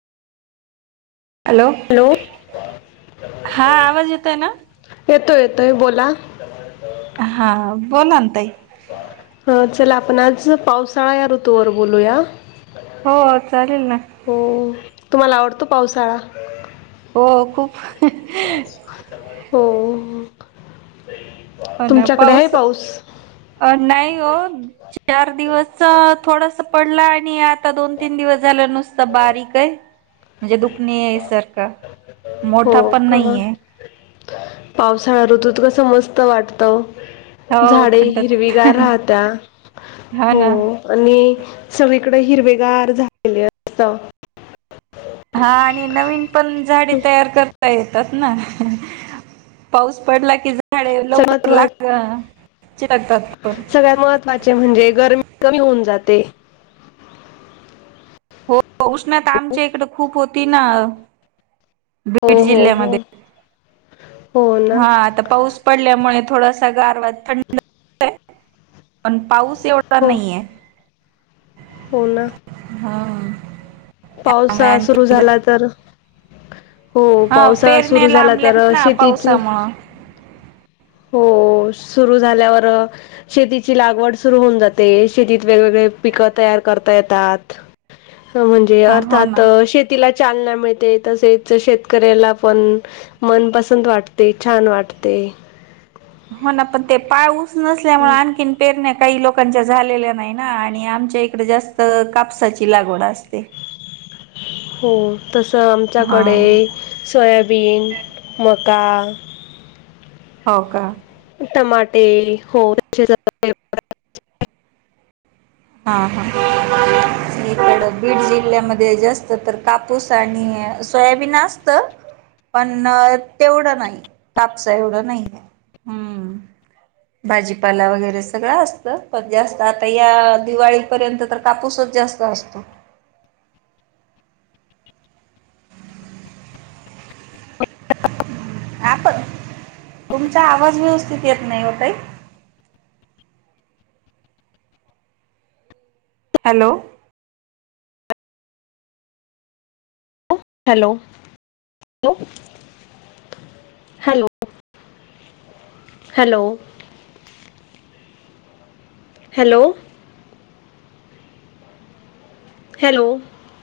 Hello हा आवाज येत आहे ना येतोय येतोय बोला हा हा. बोला ना ताई. हा. चला आपण आज पावसाळा या ऋतूवर बोलूया. हो चालेल ना. तुम्हाला आवडतो पावसाळा? हो खूप. हो. हो ना. तुमच्याकडे पाऊस आहे अ नाही हो. चार दिवस थोडासा पडला आणि आता आता दोन तीन दिवस झालं नुसत बारीक आहे म्हणजे दुखणे याय सारखं. हो मोठा पण का नाहीये. पावसाळा ऋतूत कस मस्त वाटत. हो झाडे थंड हिरवीगार थंड राहत्या. हो. आणि सगळीकडे हिरवेगार झालेले असत. हा आणि नवीन पण झाडे तयार करत येतात ना. पाऊस पडला की झाडे सगळ्यात लवकर महत्वा लाग चकतात पण. सगळ्यात महत्त्वाचे म्हणजे गरमी कमी होऊन जाते. हो उष्णता आमच्या इकडे खूप होती ना. हो बीड हो हो जिल्ह्यामध्ये. हो ना हा. आता पाऊस पडल्यामुळे थोडासा गारवा थंड [unintelligible] पण पाऊस तेवढं हो नाहीये. हो ना. हा. त्यामुळे पावसाळा सुरु आणखी झाला तर हो. हा पावसाळा पेरण्या सुरू झाला लांबल्यात तर ना शेतीची पावसामुळं हो. सुरू झाल्यावर शेतीची लागवड सुरू होऊन जाते. शेतीत वेगवेगळे पिक तयार करता येतात. म्हणजे हो ना अर्थात शेती तिला चालना मिळते तसेच शेतकऱ्याला पण. मनपसंत वाटते. छान वाटते. हो ना पण ते पाऊस नसल्यामुळे आ पेरण्या काही लोकांच्या झालेल्या नाही ना. आणि आमच्या इकडें जास्त कापसाची लागवड असते. हो तसं हा आमच्याकडे सोयाबीन, मका. हो का. टमाटे हो [unintelligible] हा हा. इकडं बीड जिल्ह्यामध्ये जास्त तर काप पुूसा आणि आहे सोयाबीन अस असतं, पण तेवढं नाही. कापसा एवढं नाही आहे. हम्म. भाजीपाला वगैरे सगळं असतं. पण जास्त आता या दिवाळीपर्यंत तर कापूसच जास्त असतो. आप तुमचा आवाज व्यवस्थित येत नाही ओ ताई. Hello. Hello hello. Hello. Hello. Hello. Hello.